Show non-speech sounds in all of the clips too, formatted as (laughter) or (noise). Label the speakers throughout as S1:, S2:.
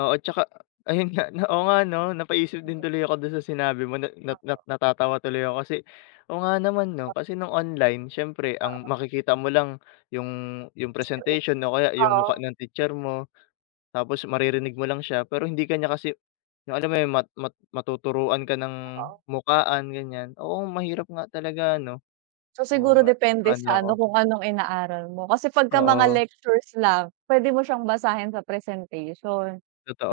S1: Oo, 'tsaka ayun nga na, oo nga 'no, napaisip din tuloy ako do'n sa sinabi mo na na na
S2: Opo.
S1: natatawa tuloy ako kasi, oo, nga naman, 'no,
S2: Bakit?
S1: kasi no'ng online siyempre ang
S2: Oo.
S1: makikita mo lang 'yung 'yung
S2: Sa leeg,
S1: presentation o kaya 'yung
S2: oo.
S1: mukha ng teacher mo, tapos maririnig mo lang siya pero hindi ka niya kasi, 'yung alam mo 'yun, mat mat matuturuan ka ng
S2: Oo.
S1: mukhaan ganiyan. Oo, mahirap nga talaga, ano.
S2: So
S1: Oo
S2: siguro
S1: nga,
S2: depende
S1: naano
S2: sa
S1: ako.
S2: ano kung anong inaaral mo. Kasi pagka mga
S1: Oo.
S2: lectures lang, puwede mo siyang basahin sa presentation.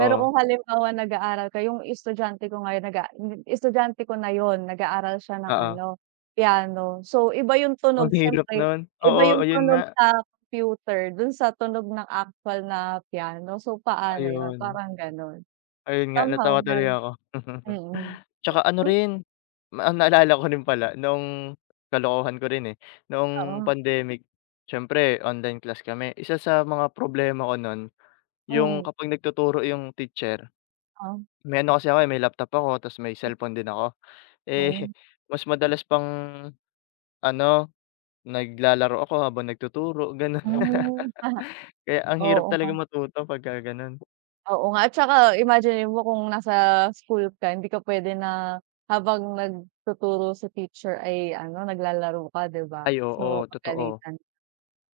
S2: Pero kung halimbawa nag-aaral ka, 'yung estudyante ko ngayon nag-a hmm, estudyante ko na 'yun nag-aaral siya ng
S1: Oo.
S2: ano piano, so iba 'yung tunog
S1: Ang hirap
S2: siyempre,
S1: no'n,
S2: iba
S1: oo,
S2: 'yung
S1: 'yun
S2: tunog
S1: nga.
S2: sa computer do'n sa tunog ng actual na piano. So paano 'yun,
S1: Ayun.
S2: parang gano'n.
S1: Ayun nga,
S2: Somehow
S1: natawa tuloy
S2: 'yun,
S1: ako. (laughs)
S2: mm.
S1: 'Tsaka ano
S2: (unintelligible)
S1: rin, ma naalala ko rin pala noong kalokohan ko rin eh, noong
S2: Oo.
S1: pandemic siyempre online class kami, isa sa mga problema ko no'n 'yung
S2: Mm.
S1: kapag nagtuturo 'yung teacher,
S2: Ah.
S1: may ano kasi ako, eh, may laptop ako tapos may cellphone din ako.
S2: Oh.
S1: Eh, mas madalas pang ano, naglalaro ako habang nagtuturo, gano'n.
S2: Hmm, pa.
S1: (laughs) Kaya ang hirap
S2: Oo
S1: talaga
S2: nga.
S1: matuto pagka gano'n.
S2: Oo nga at saka imaginin mo kung nasa school ka, hindi ka puwede na habang nagtuturo si teacher ay ano, naglalaro ka, 'di ba.
S1: Ay,
S2: Oo,
S1: oo, totoo.
S2: pagalitan.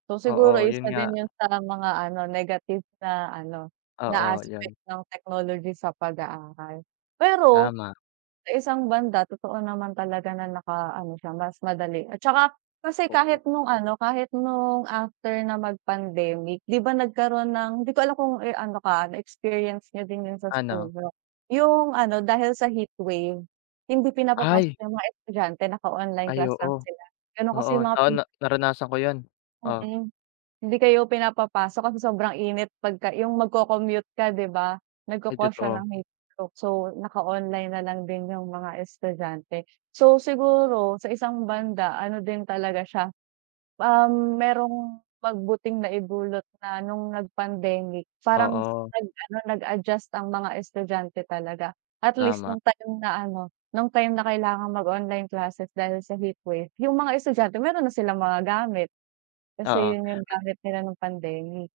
S2: So siguro
S1: Oo, 'yun
S2: isa
S1: nga.
S2: din 'yun sa mga ano negative na ano, na
S1: Oo, 'yun.
S2: aspect ng technology sa pag-aaral. Pero
S1: Tama.
S2: sa isang banda totoo naman talaga, na naka-ano siya, mas madali at saka kasi
S1: Oo.
S2: kahit no'ng ano kahit no'ng after na mag-pandemic 'di ba, nagkaroon ng, hindi ko alam kung ano ka na experience niyo din 'yun sa school
S1: Ano?
S2: niyo, 'yung ano dahil sa heatwave hindi pinapapasok
S1: Ay.
S2: 'yung mga estudyante, naka-online
S1: Ay
S2: class lang
S1: oo.
S2: sila. Gano'n kasi
S1: Oo,
S2: 'yung mga
S1: oo,
S2: pin
S1: na naranasan ko 'yan, oh.
S2: Mm. Hindi kayo pinapapasok kasi sobrang init pagka 'yung magko-commute ka 'di ba,
S1: Ay,
S2: nagko-cause siya
S1: totoo.
S2: ng heat stroke, so naka-online na lang din 'yung mga estudyante. So siguro sa isang banda, ano din talaga siya, um, merong mabuting naidulot na nung nag pandemic, parang
S1: Oo.
S2: nag-ano nag-adjust ang mga estudyante talaga. At least
S1: Tama.
S2: no'ng time na ano, no'ng time na kailangang mag-online classes dahil sa heatwave, 'yung mga estudyante meron na silang mga gamit. Kasi
S1: Oo.
S2: 'yun y'ung gamit nila no'ng pandemic.